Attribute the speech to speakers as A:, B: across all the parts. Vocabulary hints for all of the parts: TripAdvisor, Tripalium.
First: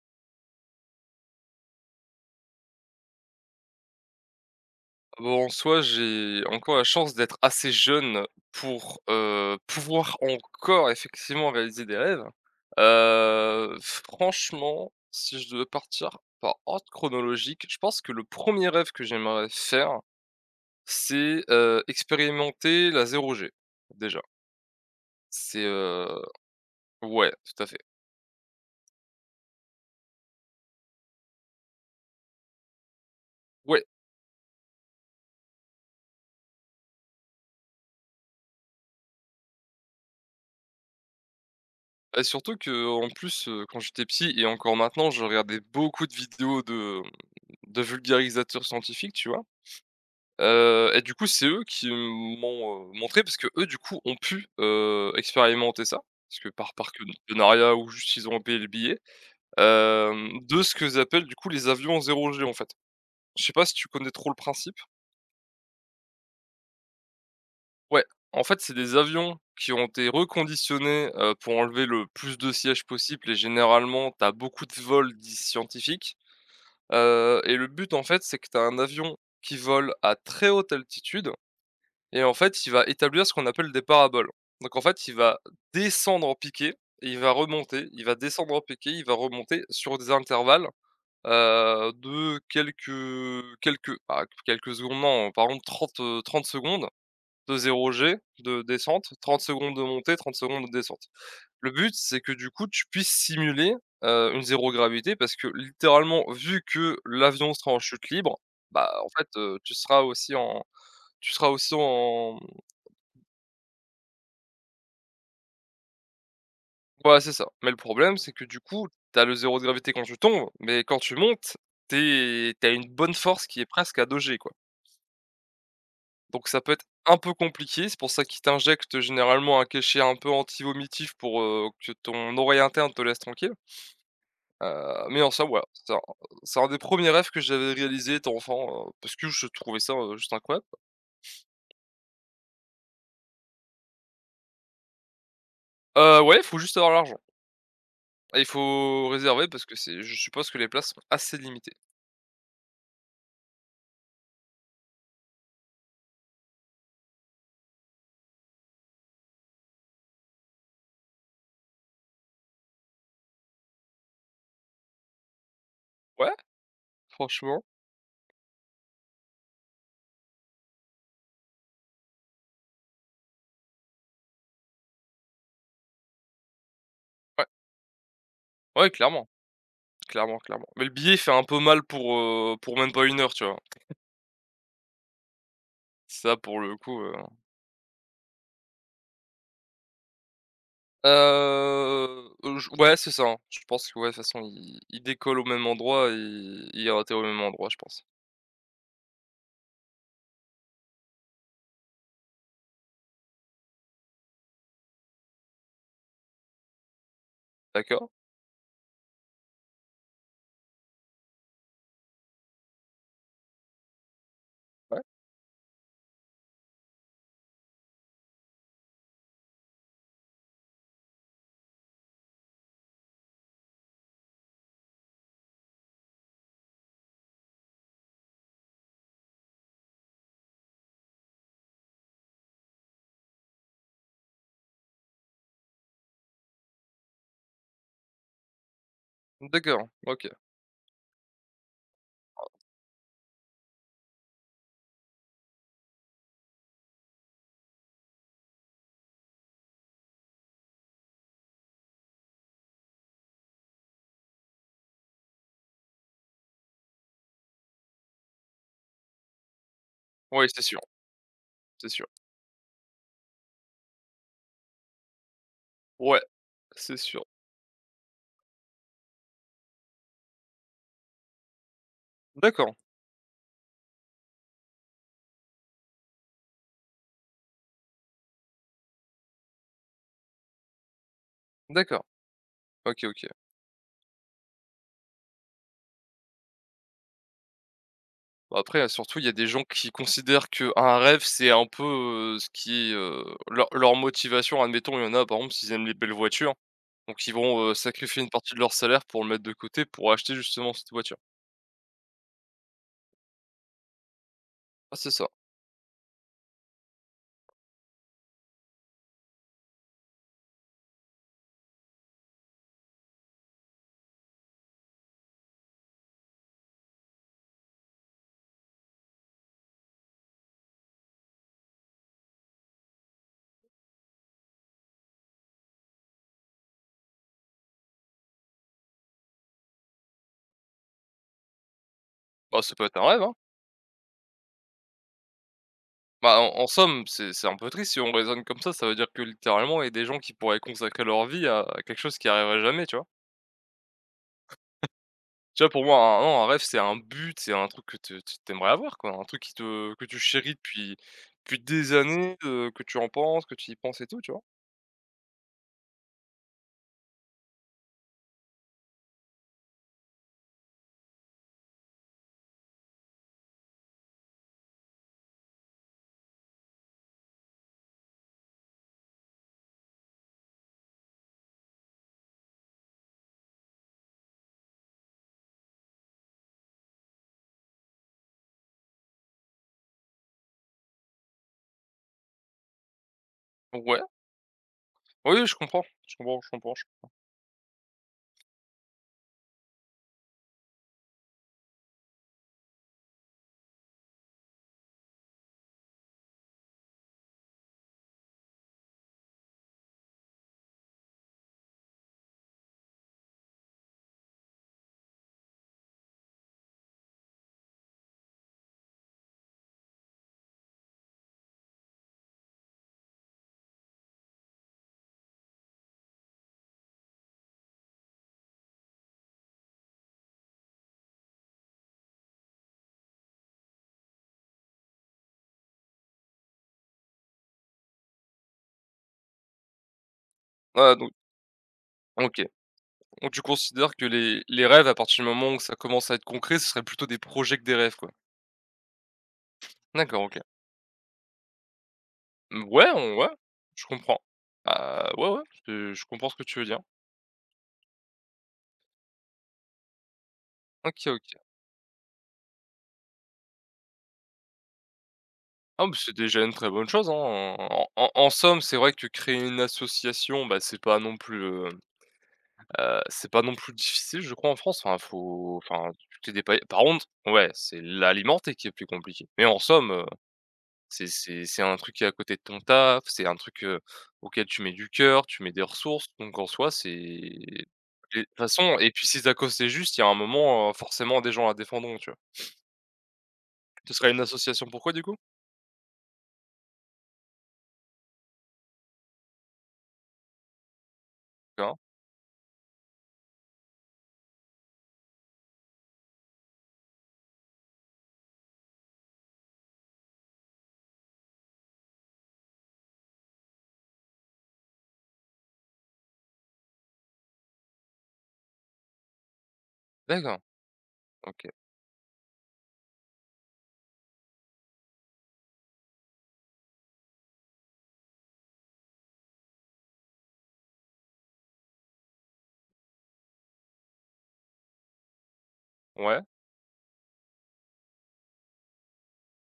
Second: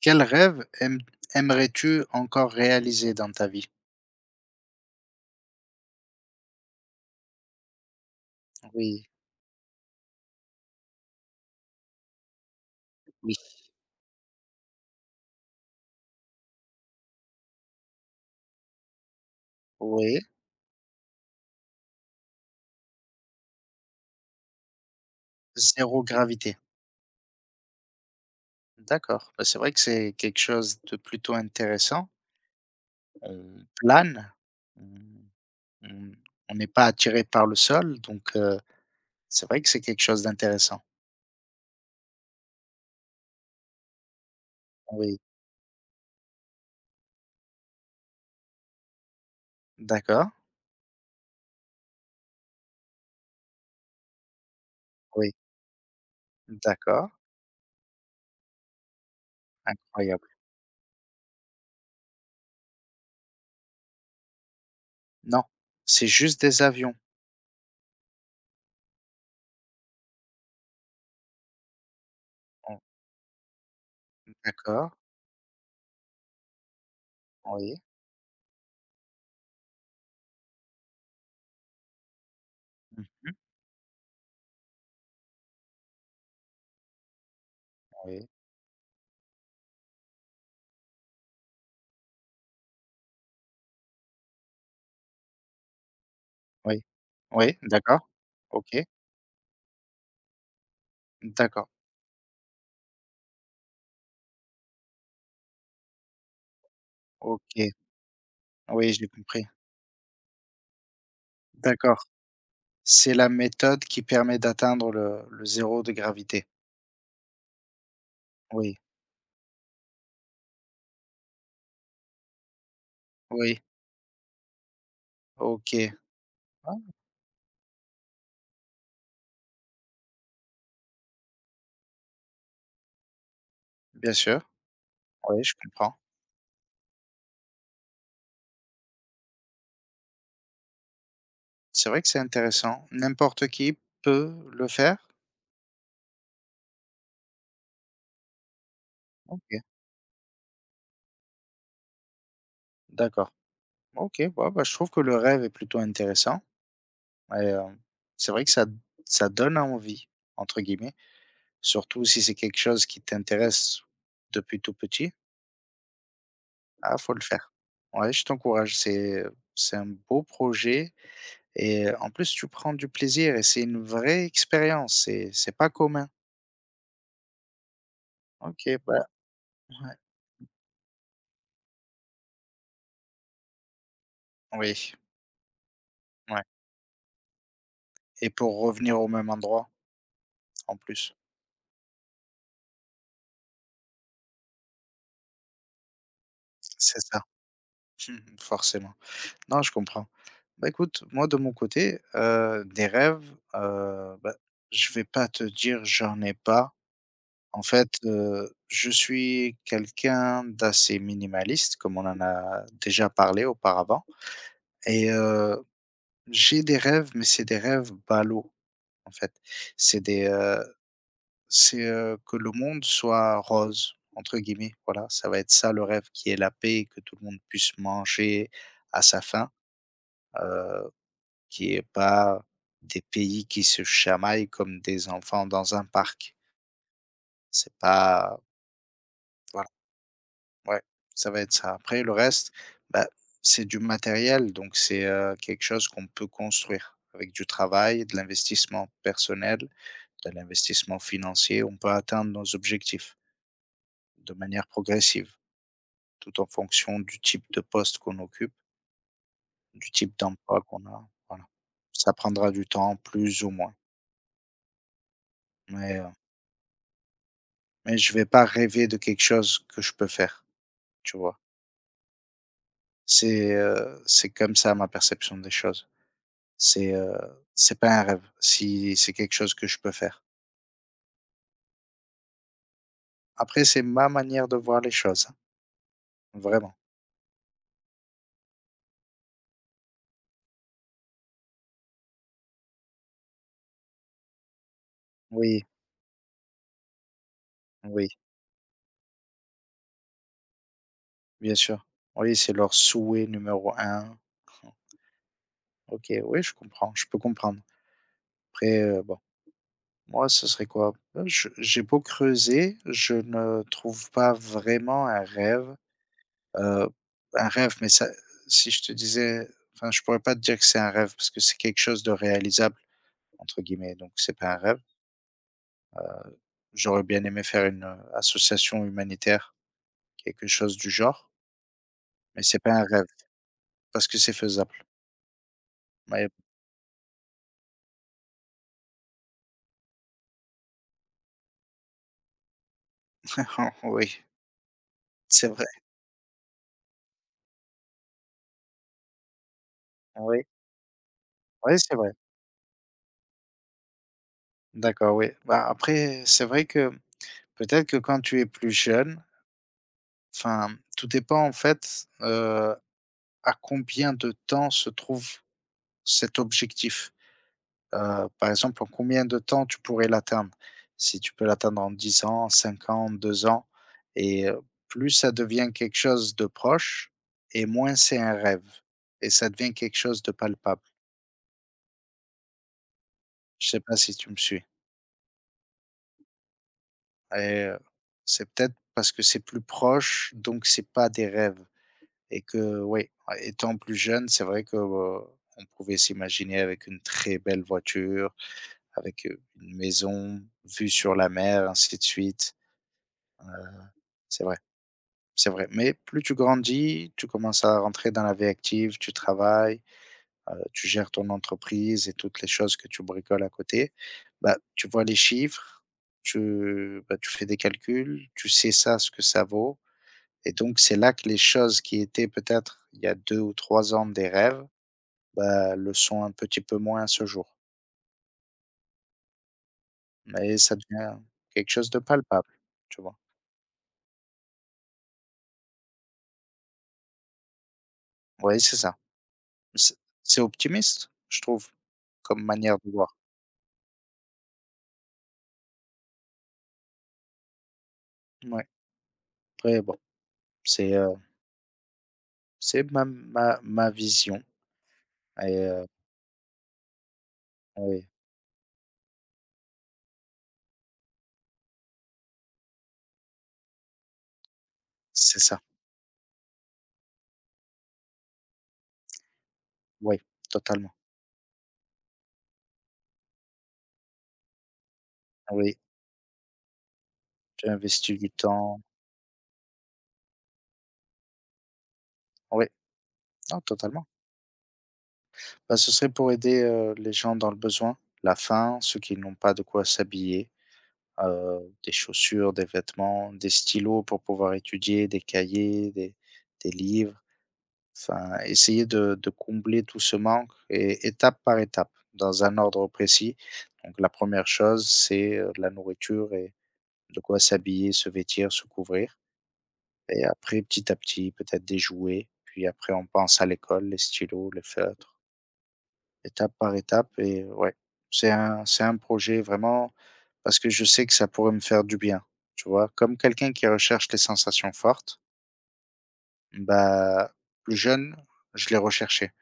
A: Quel rêve aimerais-tu encore réaliser dans ta vie?
B: Bon, en soi, j'ai encore la chance d'être assez jeune pour,
A: Oui,
B: pouvoir encore effectivement réaliser des rêves.
A: oui,
B: Franchement, si je devais partir par ordre chronologique, je pense que le premier rêve que j'aimerais faire,
A: oui.
B: c'est, expérimenter la 0G, déjà. C'est,
A: Zéro
B: heu
A: gravité.
B: ouais, tout à fait.
A: D'accord. Bah, c'est vrai que c'est quelque chose de plutôt intéressant. On
B: Ouais
A: plane, on on on n'est pas attiré par le sol, donc, c'est vrai que c'est quelque chose d'intéressant.
B: et surtout que en plus, quand j'étais petit et encore maintenant,
A: Oui,
B: je regardais beaucoup de vidéos de vulgarisateurs scientifiques, tu vois?
A: d'accord,
B: Et du coup, c'est eux qui m'ont, montré, parce que eux, du coup, ont pu,
A: oui,
B: expérimenter ça, parce que par
A: d'accord,
B: partenariat ou juste ils ont payé le billet,
A: incroyable.
B: de ce que j'appelle du coup les avions zéro G, en fait. Je sais pas si tu connais trop le principe?
A: Non, c'est juste des avions.
B: Ouais, en fait, c'est des avions qui ont été reconditionnés, pour enlever le plus de
A: On
B: sièges possible, et généralement, tu as beaucoup de
A: d'accord,
B: vols dits «scientifiques», et le
A: oui,
B: but, en fait, c'est que tu as un avion qui vole à très haute altitude. Et en fait, il va
A: mmh,
B: établir ce qu'on appelle des paraboles. Donc en fait, il va descendre en piqué et il va remonter, il va
A: oui,
B: descendre en piqué, il va remonter sur des intervalles, de quelques quelques secondes, non, par exemple 30 30
A: oui,
B: secondes de
A: oui,
B: zéro
A: d'accord,
B: G de
A: OK,
B: descente, 30 secondes de montée, 30 secondes de descente.
A: d'accord,
B: Le but, c'est que du coup, tu puisses simuler, une zéro gravité, parce que littéralement, vu que l'avion sera
A: OK.
B: en chute libre, bah,
A: Oui, j'ai
B: en fait,
A: compris.
B: tu seras aussi en tu seras aussi
A: D'accord.
B: en
A: C'est la méthode qui permet d'atteindre le 0 de gravité.
B: Ouais, c'est ça. Mais le problème, c'est que du
A: Oui,
B: coup, t'as le zéro de gravité quand tu tombes, mais quand tu montes, t'as une bonne force qui
A: oui,
B: est presque à 2G, quoi.
A: OK.
B: Donc ça peut
A: Ah,
B: être un peu compliqué, c'est pour ça qu'ils t'injectent généralement un cachet un peu anti-vomitif pour, que ton oreille interne te laisse tranquille.
A: bien sûr.
B: Mais en
A: Oui,
B: somme,
A: je
B: voilà, c'est
A: comprends.
B: un des premiers rêves que j'avais réalisé étant enfant, parce que je trouvais ça, juste incroyable.
A: C'est vrai que c'est intéressant. N'importe qui peut le faire?
B: Ouais, il faut juste avoir l'argent, et il faut réserver
A: OK,
B: parce que c'est, je suppose que les places sont assez limitées.
A: d'accord. OK, ouais. Bah, je trouve que le rêve est plutôt intéressant et c'est vrai que ça «donne envie» entre guillemets, surtout si c'est quelque chose qui t'intéresse depuis tout petit.
B: Ouais,
A: Ah, faut le faire.
B: franchement,
A: Ouais, je t'encourage, c'est un beau projet. Et en plus, tu prends du plaisir et c'est une vraie expérience, c'est pas commun.
B: ouais,
A: OK,
B: ouais,
A: bah,
B: clairement.
A: ouais,
B: Clairement, clairement. Mais le billet fait un peu mal pour, pour même pas une heure, tu vois?
A: oui,
B: Ça
A: ouais
B: pour le coup.
A: et pour revenir au même endroit, en plus.
B: J Ouais, c'est ça, hein. Je pense que ouais, de toute façon il décolle au même endroit et il
A: C'est
B: atterrit
A: ça.
B: au même endroit, je pense.
A: Mmh, forcément. Non, je comprends. Bah, écoute, moi, de mon côté, des rêves, bah, je vais pas te dire, j'en ai pas. En fait,
B: D'accord,
A: je suis quelqu'un d'assez minimaliste, comme on en a déjà parlé auparavant
B: ouais,
A: et j'ai des rêves, mais c'est des rêves ballots. En fait. C'est des, heu, c'est, que le monde soit «rose» entre guillemets, voilà, ça va être ça le rêve, qui est la paix, que tout le monde puisse manger à sa faim, heu, qu'il y pas des pays qui se chamaillent comme des enfants dans un parc. C'est pas. Voilà,
B: d'accord, OK.
A: ouais, ça va être ça. Après le reste, bah, c'est du matériel, donc c'est, quelque chose qu'on peut construire avec du travail, de l'investissement personnel, de l'investissement financier, on peut atteindre nos objectifs. De manière progressive, tout en fonction du type de poste qu'on occupe, du type
B: Oui,
A: d'emploi
B: c'est sûr,
A: qu'on a, voilà.
B: c'est sûr.
A: Ça prendra du temps, plus ou moins, mais, heu,
B: Ouais, c'est sûr.
A: mais je vais pas rêver de quelque chose que je peux faire, tu vois?
B: D'accord,
A: C'est comme ça ma perception des choses. C'est, heu, c'est pas un rêve, si c'est quelque chose que je peux faire.
B: d'accord. OK, OK.
A: Après c'est ma manière de voir les choses, hein, vraiment.
B: Bah, après surtout, il y a des gens qui considèrent que un rêve, c'est un peu, ce qui est, leur motivation. Admettons, il y en a par exemple,
A: Oui,
B: s'ils aiment les belles voitures. Donc ils vont,
A: oui,
B: sacrifier une partie de leur salaire pour le mettre de côté pour acheter justement cette voiture.
A: bien sûr. Oui, c'est leur souhait numéro un.
B: Ah c'est ça.
A: OK, oui, je comprends, je peux comprendre. Après, bon. Moi, ce serait quoi? Je j'ai beau creuser, je ne trouve pas vraiment un rêve, heu, mais ça si je te disais, enfin, je pourrais pas te dire que c'est un rêve parce que c'est quelque chose de «réalisable» entre guillemets, donc c'est pas un rêve. J'aurais bien aimé faire une, association humanitaire, quelque chose du genre, mais c'est
B: Bah,
A: pas
B: ça peut
A: un
B: être un
A: rêve
B: rêve, hein.
A: parce que c'est faisable. Mais.
B: Bah, en somme, c'est un peu triste si on raisonne comme ça veut dire que littéralement il y a des gens qui pourraient consacrer leur vie à quelque chose qui arrivera jamais, tu vois?
A: Oui, c'est
B: Tu
A: vrai,
B: vois, pour moi, un, non, un rêve, c'est un but, c'est un truc que tu aimerais avoir quoi, un truc qui te que tu
A: oui,
B: chéris depuis
A: oui,
B: des
A: c'est vrai.
B: années, que tu y penses et tout, tu vois?
A: D'accord, oui. Bah, après, c'est vrai que peut-être que quand tu es plus jeune. Enfin, tout dépend en fait, à combien de temps se trouve cet objectif. Par exemple, en combien de temps tu pourrais l'atteindre? Si tu peux l'atteindre en 10 ans, 5 ans, 2 ans et plus ça devient quelque chose de proche et moins c'est un rêve et ça devient quelque chose de palpable. Je sais
B: Donc
A: pas
B: ouais,
A: si tu me suis
B: oui, je comprends, je comprends, je comprends, je
A: et c'est peut-être parce que c'est plus proche, donc c'est pas des rêves. Et que oui, étant plus jeune, c'est vrai que, on pouvait s'imaginer avec une très belle voiture, avec, une maison, vue sur la mer, ainsi de suite. Heu, c'est vrai, c'est vrai. Mais plus tu grandis, tu commences à rentrer dans la vie active, tu travailles, tu gères ton entreprise et toutes les choses que tu bricoles à côté. Bah, tu vois les chiffres, tu bah, tu fais des calculs, tu sais ça, ce que ça vaut. Et donc, c'est là que les choses qui étaient peut-être il y a 2 ou 3 ans des rêves, bah, le sont un petit peu moins à ce jour. Mais ça
B: donc
A: devient quelque chose de
B: OK.
A: palpable, tu vois?
B: Donc tu considères que les rêves, à partir du moment où ça commence à être concret, ce serait plutôt des projets que des rêves, quoi?
A: Oui, c'est ça. C'est
B: D'accord, OK.
A: c'est optimiste, je trouve, comme
B: Mmh,
A: manière
B: ouais,
A: de voir.
B: on ouais, je comprends. Bah, ouais, ouais, je comprends ce que tu veux dire.
A: Ouais. Après bon, c'est,
B: OK,
A: heu,
B: OK.
A: c'est ma vision et
B: Ah, mais c'est déjà une très bonne chose, hein. En
A: oui,
B: en en somme, c'est vrai que créer une association, bah, c'est pas non plus, c'est pas non plus, difficile, je crois, en France. Enfin,
A: c'est ça.
B: tu t'es dépatouillé. Par contre, ouais, c'est l'alimenter qui est plus compliqué. Mais en somme,
A: Oui, totalement.
B: c'est un truc qui est à côté de ton taf, c'est un truc, auquel tu mets du cœur, tu mets des
A: Oui,
B: ressources, donc en soi, c'est et
A: j'ai investi
B: de
A: du
B: toute façon,
A: temps.
B: et puis si ta cause c'est juste, il y a un moment, forcément des gens la défendront, tu vois?
A: Oui, non,
B: Ce
A: totalement.
B: serait une association pourquoi du coup?
A: Bah, ce serait pour aider, les gens dans le besoin, la faim, ceux qui n'ont pas de quoi s'habiller.
B: D'accord,
A: Des chaussures, des vêtements, des stylos pour pouvoir étudier, des cahiers, des livres. Enfin, essayer de combler tout ce manque et étape par étape, dans un ordre précis. Donc la première chose, c'est, la nourriture et de quoi s'habiller, se vêtir, se couvrir et
B: d'accord,
A: après petit à petit,
B: OK.
A: peut-être des jouets, puis après on pense à l'école, les stylos, les feutres. Étape par étape et ouais, c'est un projet vraiment parce que je sais que ça pourrait me faire du bien, tu vois? Comme quelqu'un qui recherche les sensations fortes,
B: Ouais,
A: bah, plus jeune, je les recherchais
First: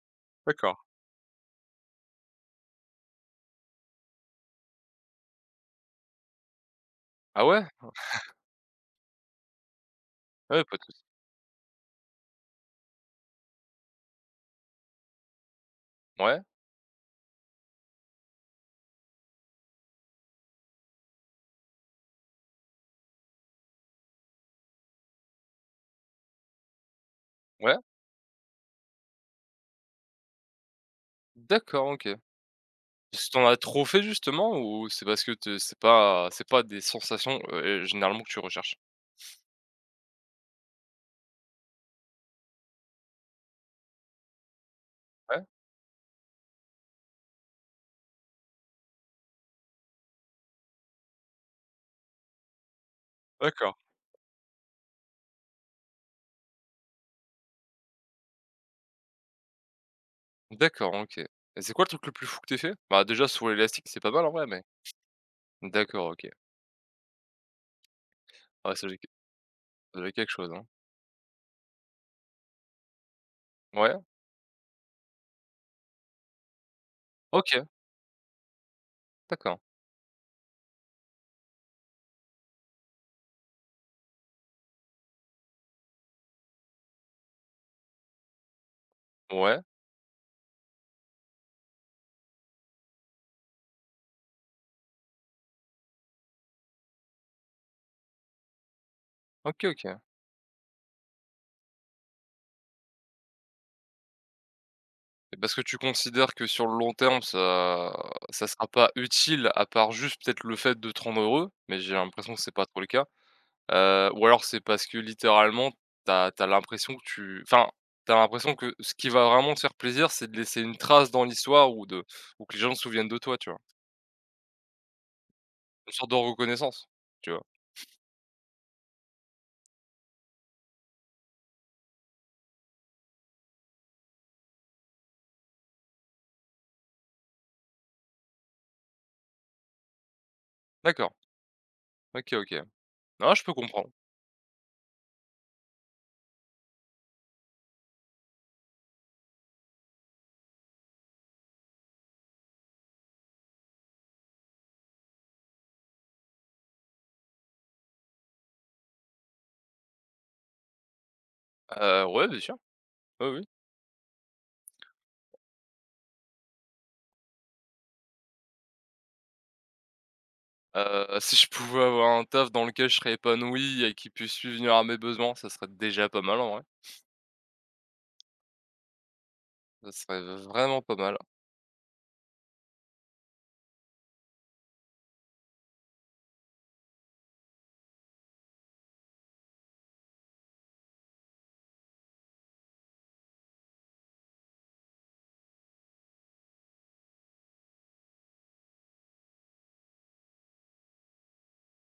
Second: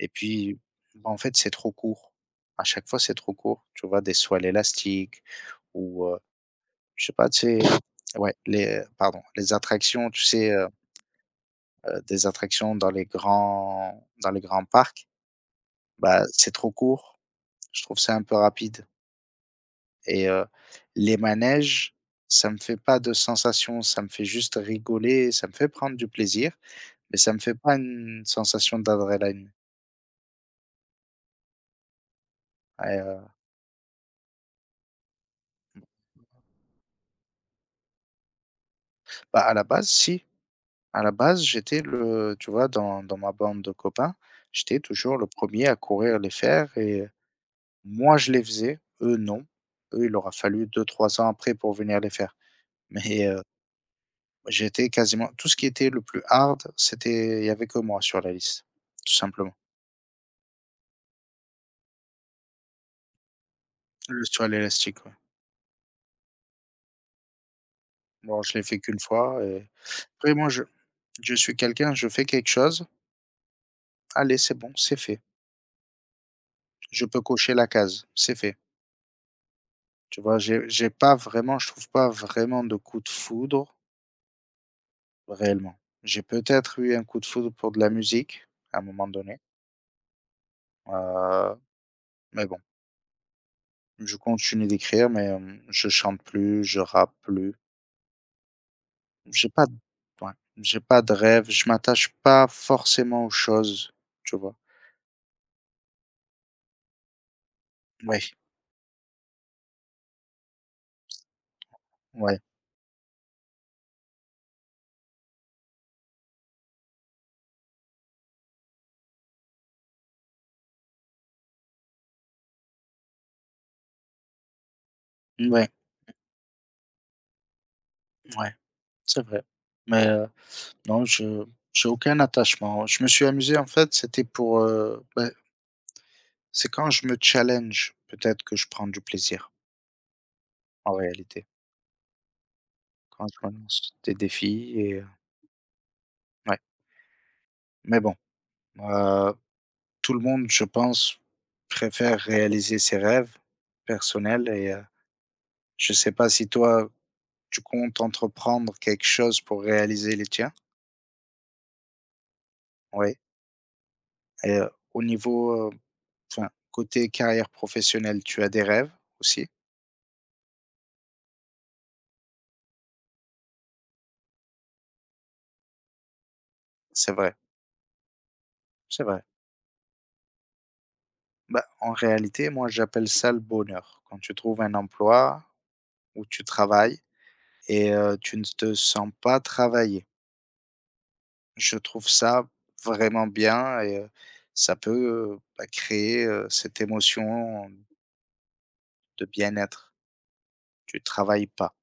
A: et puis,
B: d'accord.
A: bah, en fait, c'est trop court. À chaque fois, c'est trop court, tu vois? Des soies élastiques ou, je sais pas, tu
B: Ah
A: sais
B: ouais?
A: ouais, les attractions, tu sais,
B: Ah ouais, pas de souci.
A: des attractions dans les grands parcs, bah,
B: Ouais,
A: c'est trop court. Je trouve ça un peu rapide. Et les manèges, ça me fait pas de sensation, ça me fait juste rigoler, ça me fait prendre du plaisir, mais ça me fait pas
B: ouais,
A: une sensation d'adrénaline
B: d'accord, OK.
A: et
B: Parce que tu as trop fait justement, ou c'est parce que te c'est pas des sensations, généralement que tu recherches?
A: bah, à la base si, à la base, j'étais le tu vois, dans ma bande de copains, j'étais toujours le
B: Ouais,
A: premier à courir les faire et moi je les faisais, eux non. Eux, il leur a fallu deux trois ans après pour venir les faire, mais
B: d'accord,
A: j'étais quasiment tout ce qui était le plus hard, c'était il y avait que moi sur la liste, tout simplement.
B: d'accord, OK. Et c'est quoi le truc le plus fou que tu fait? Bah, déjà, sur l'élastique c'est pas
A: Le
B: mal en vrai,
A: sur l'élastique, ouais.
B: d'accord, OK.
A: Bon je l'ai
B: Ouais,
A: fait
B: ça doit
A: qu'une fois et
B: ça doit quelque
A: après moi
B: chose,
A: je
B: hein.
A: je suis quelqu'un, je fais quelque chose,
B: Ouais,
A: allez c'est bon, c'est fait. Je peux cocher
B: OK,
A: la case, c'est fait.
B: d'accord.
A: Tu vois? J'ai pas vraiment je trouve pas vraiment de coup de foudre, réellement. J'ai peut-être eu un coup de foudre pour de la musique, à un moment donné,
B: Ouais,
A: heu, mais bon, je continue d'écrire mais, je chante plus, je rappe plus. J'ai
B: OK,
A: pas d
B: OK.
A: ouais, j'ai pas de rêve, je m'attache pas forcément aux choses, tu vois?
B: Et parce que tu considères que sur le long terme, ça
A: Ouais,
B: ça sera pas utile, à part juste peut-être le fait de te rendre heureux, mais j'ai l'impression
A: ouais,
B: que c'est pas trop le cas. Ou alors c'est parce que littéralement, t'as, as l'impression que tu enfin, t'as l'impression que ce qui va vraiment te faire plaisir, c'est de laisser une trace dans l'histoire, ou de ou que les gens se souviennent de toi, tu vois?
A: ouais,
B: Une sorte de reconnaissance, tu vois?
A: ouais. C'est vrai, mais non, je j'ai aucun attachement. Je me suis amusé, en fait, c'était pour, bah, c'est quand je me challenge, peut-être que je prends du plaisir, en
B: D'accord,
A: réalité.
B: OK, OK.
A: Quand
B: Ah, je
A: je me
B: peux comprendre.
A: lance des défis et ouais, mais bon, heu, tout le monde, je pense, préfère réaliser ses rêves personnels et je sais pas si toi, tu comptes entreprendre quelque chose pour réaliser les tiens?
B: Ouais, bien sûr.
A: Oui
B: Oui, oui.
A: et au niveau, enfin, côté carrière professionnelle, tu as des rêves aussi?
B: Si je pouvais avoir un taf dans lequel je serais épanoui et qui puisse subvenir à mes besoins, ça serait déjà pas mal, en vrai.
A: C'est vrai, c'est vrai.
B: Ça serait vraiment pas mal.
A: Bah, en réalité, moi, j'appelle ça le bonheur. Quand tu trouves un emploi où tu travailles et tu ne te sens pas travailler. Je trouve ça vraiment bien et ça peut, bah, créer, cette émotion de bien-être. Tu travailles pas,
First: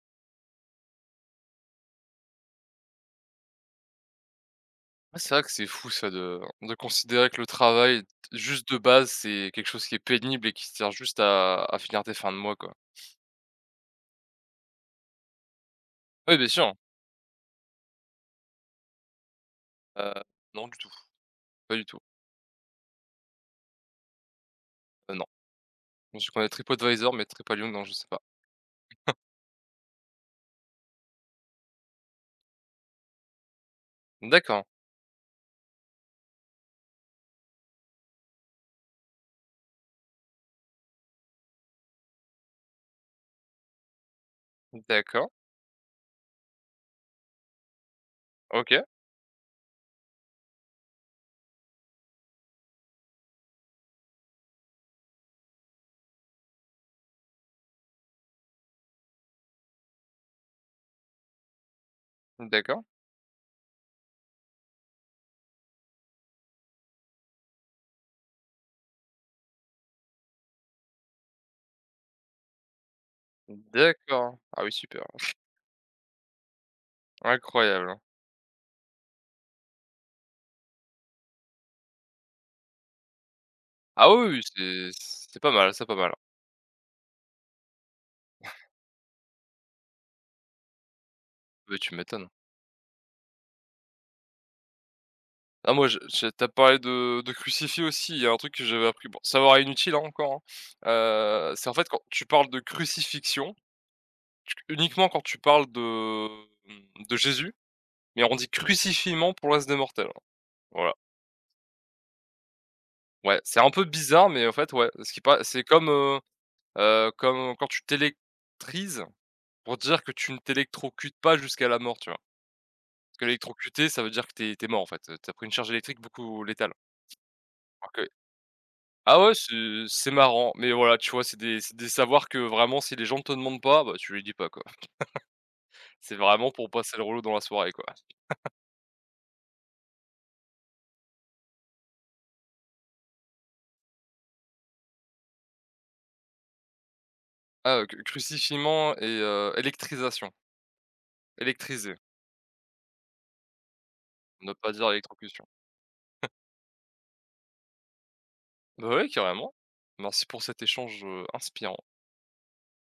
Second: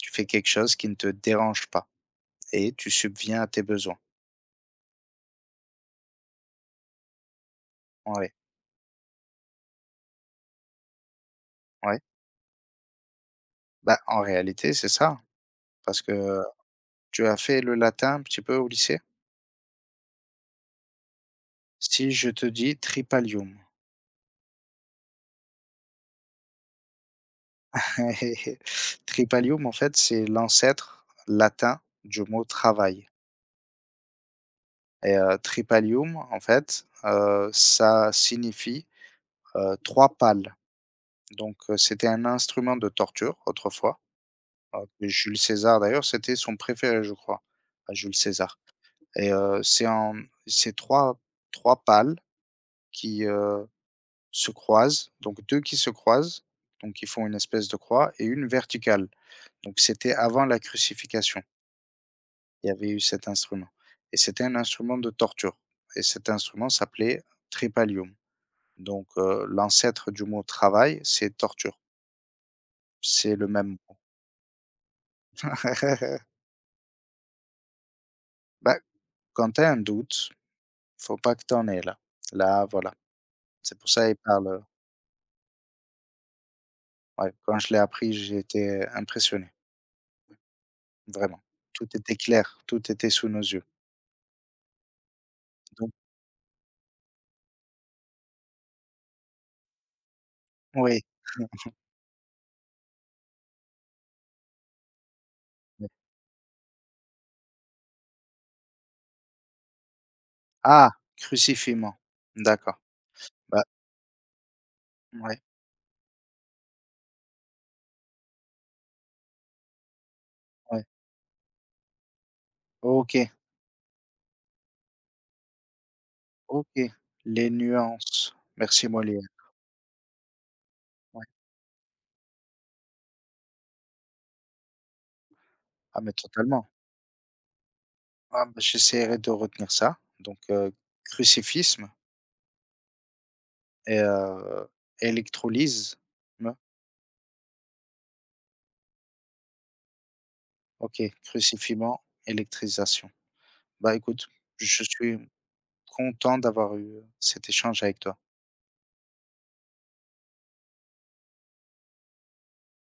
A: tu fais quelque chose qui ne te dérange pas et tu subviens à tes besoins.
B: Ouais, c'est vrai que c'est fou ça de considérer que le travail,
A: Ouais,
B: juste de base, c'est quelque chose qui est pénible et qui sert juste à
A: ouais.
B: finir tes fins de mois, quoi.
A: Bah, en réalité, c'est ça, parce que,
B: Oui, bien sûr.
A: tu as fait le latin un petit peu au lycée?
B: Heu, non du tout, pas du tout.
A: Si je te dis Tripalium?
B: Non. Je connais TripAdvisor, mais Tripalium, non, je sais pas.
A: Tripalium, en fait, c'est l'ancêtre latin du mot travail.
B: D'accord,
A: Et tripalium, en fait, ça signifie, 3 pales. Donc, c'était un instrument de torture autrefois, que
B: d'accord,
A: Jules César d'ailleurs, c'était son préféré, je crois, à Jules César.
B: OK,
A: Et c'est en ces trois pales qui, se croisent, donc 2 qui se croisent, donc qui font une espèce de croix et une verticale. Donc c'était avant la crucifixion. Il y
B: d'accord,
A: avait eu cet instrument et c'était un instrument de torture et cet instrument s'appelait trépalium. Donc l'ancêtre du mot travail, c'est torture. C'est le même mot.
B: d'accord. Ah oui, super, incroyable, hein.
A: Bah, quand tu as un doute, faut pas que tu en aies là. Là, voilà. C'est pour ça
B: Ah
A: il
B: oui, oui,
A: parle,
B: c'est pas mal, c'est pas mal.
A: ouais, quand je l'ai appris, j'étais impressionné, vraiment.
B: Mais
A: Tout
B: tu
A: était
B: m'étonnes.
A: clair, tout était sous nos yeux.
B: Ah, moi
A: Donc
B: je tu parlé de crucifix aussi, il y a un truc que j'avais appris, bon ça me paraît inutile, hein, encore, hein.
A: oui,
B: C'est en fait quand tu parles de crucifixion, tu uniquement quand tu parles de,
A: oui.
B: mmh, de Jésus, mais on dit crucifiement pour le reste des mortels, hein.
A: Ah!
B: Voilà.
A: Crucifiement. D'accord.
B: Ouais, c'est
A: Bah,
B: un peu bizarre, mais en fait, ouais, ce qui
A: ouais,
B: pa c'est comme, quand tu t'électrises pour dire que tu ne
A: ouais.
B: t'électrocutes pas jusqu'à la mort, tu vois? Parce que
A: OK,
B: l'électrocuter, ça veut dire que t'es es mort en fait. T'as pris une charge électrique beaucoup létale.
A: OK. Les nuances. Merci
B: Ah
A: Molière.
B: ouais, c'est marrant, mais voilà, tu vois,
A: Ouais.
B: c'est des savoirs que vraiment si les gens te demandent pas, bah, tu les dis pas, quoi.
A: Ah mais
B: C'est vraiment pour
A: totalement.
B: passer le rouleau dans la soirée, quoi.
A: Ah bah, j'essaierai de retenir ça. Donc, crucifisme et électrolyse me
B: Ah, crucifiement et électrisation,
A: OK,
B: électriser,
A: crucifiement, électrisation. Bah, écoute,
B: ne pas
A: je
B: dire
A: suis
B: électrocution.
A: content d'avoir eu, cet échange avec toi.
B: Bah, ouais, carrément. Merci pour cet échange, inspirant.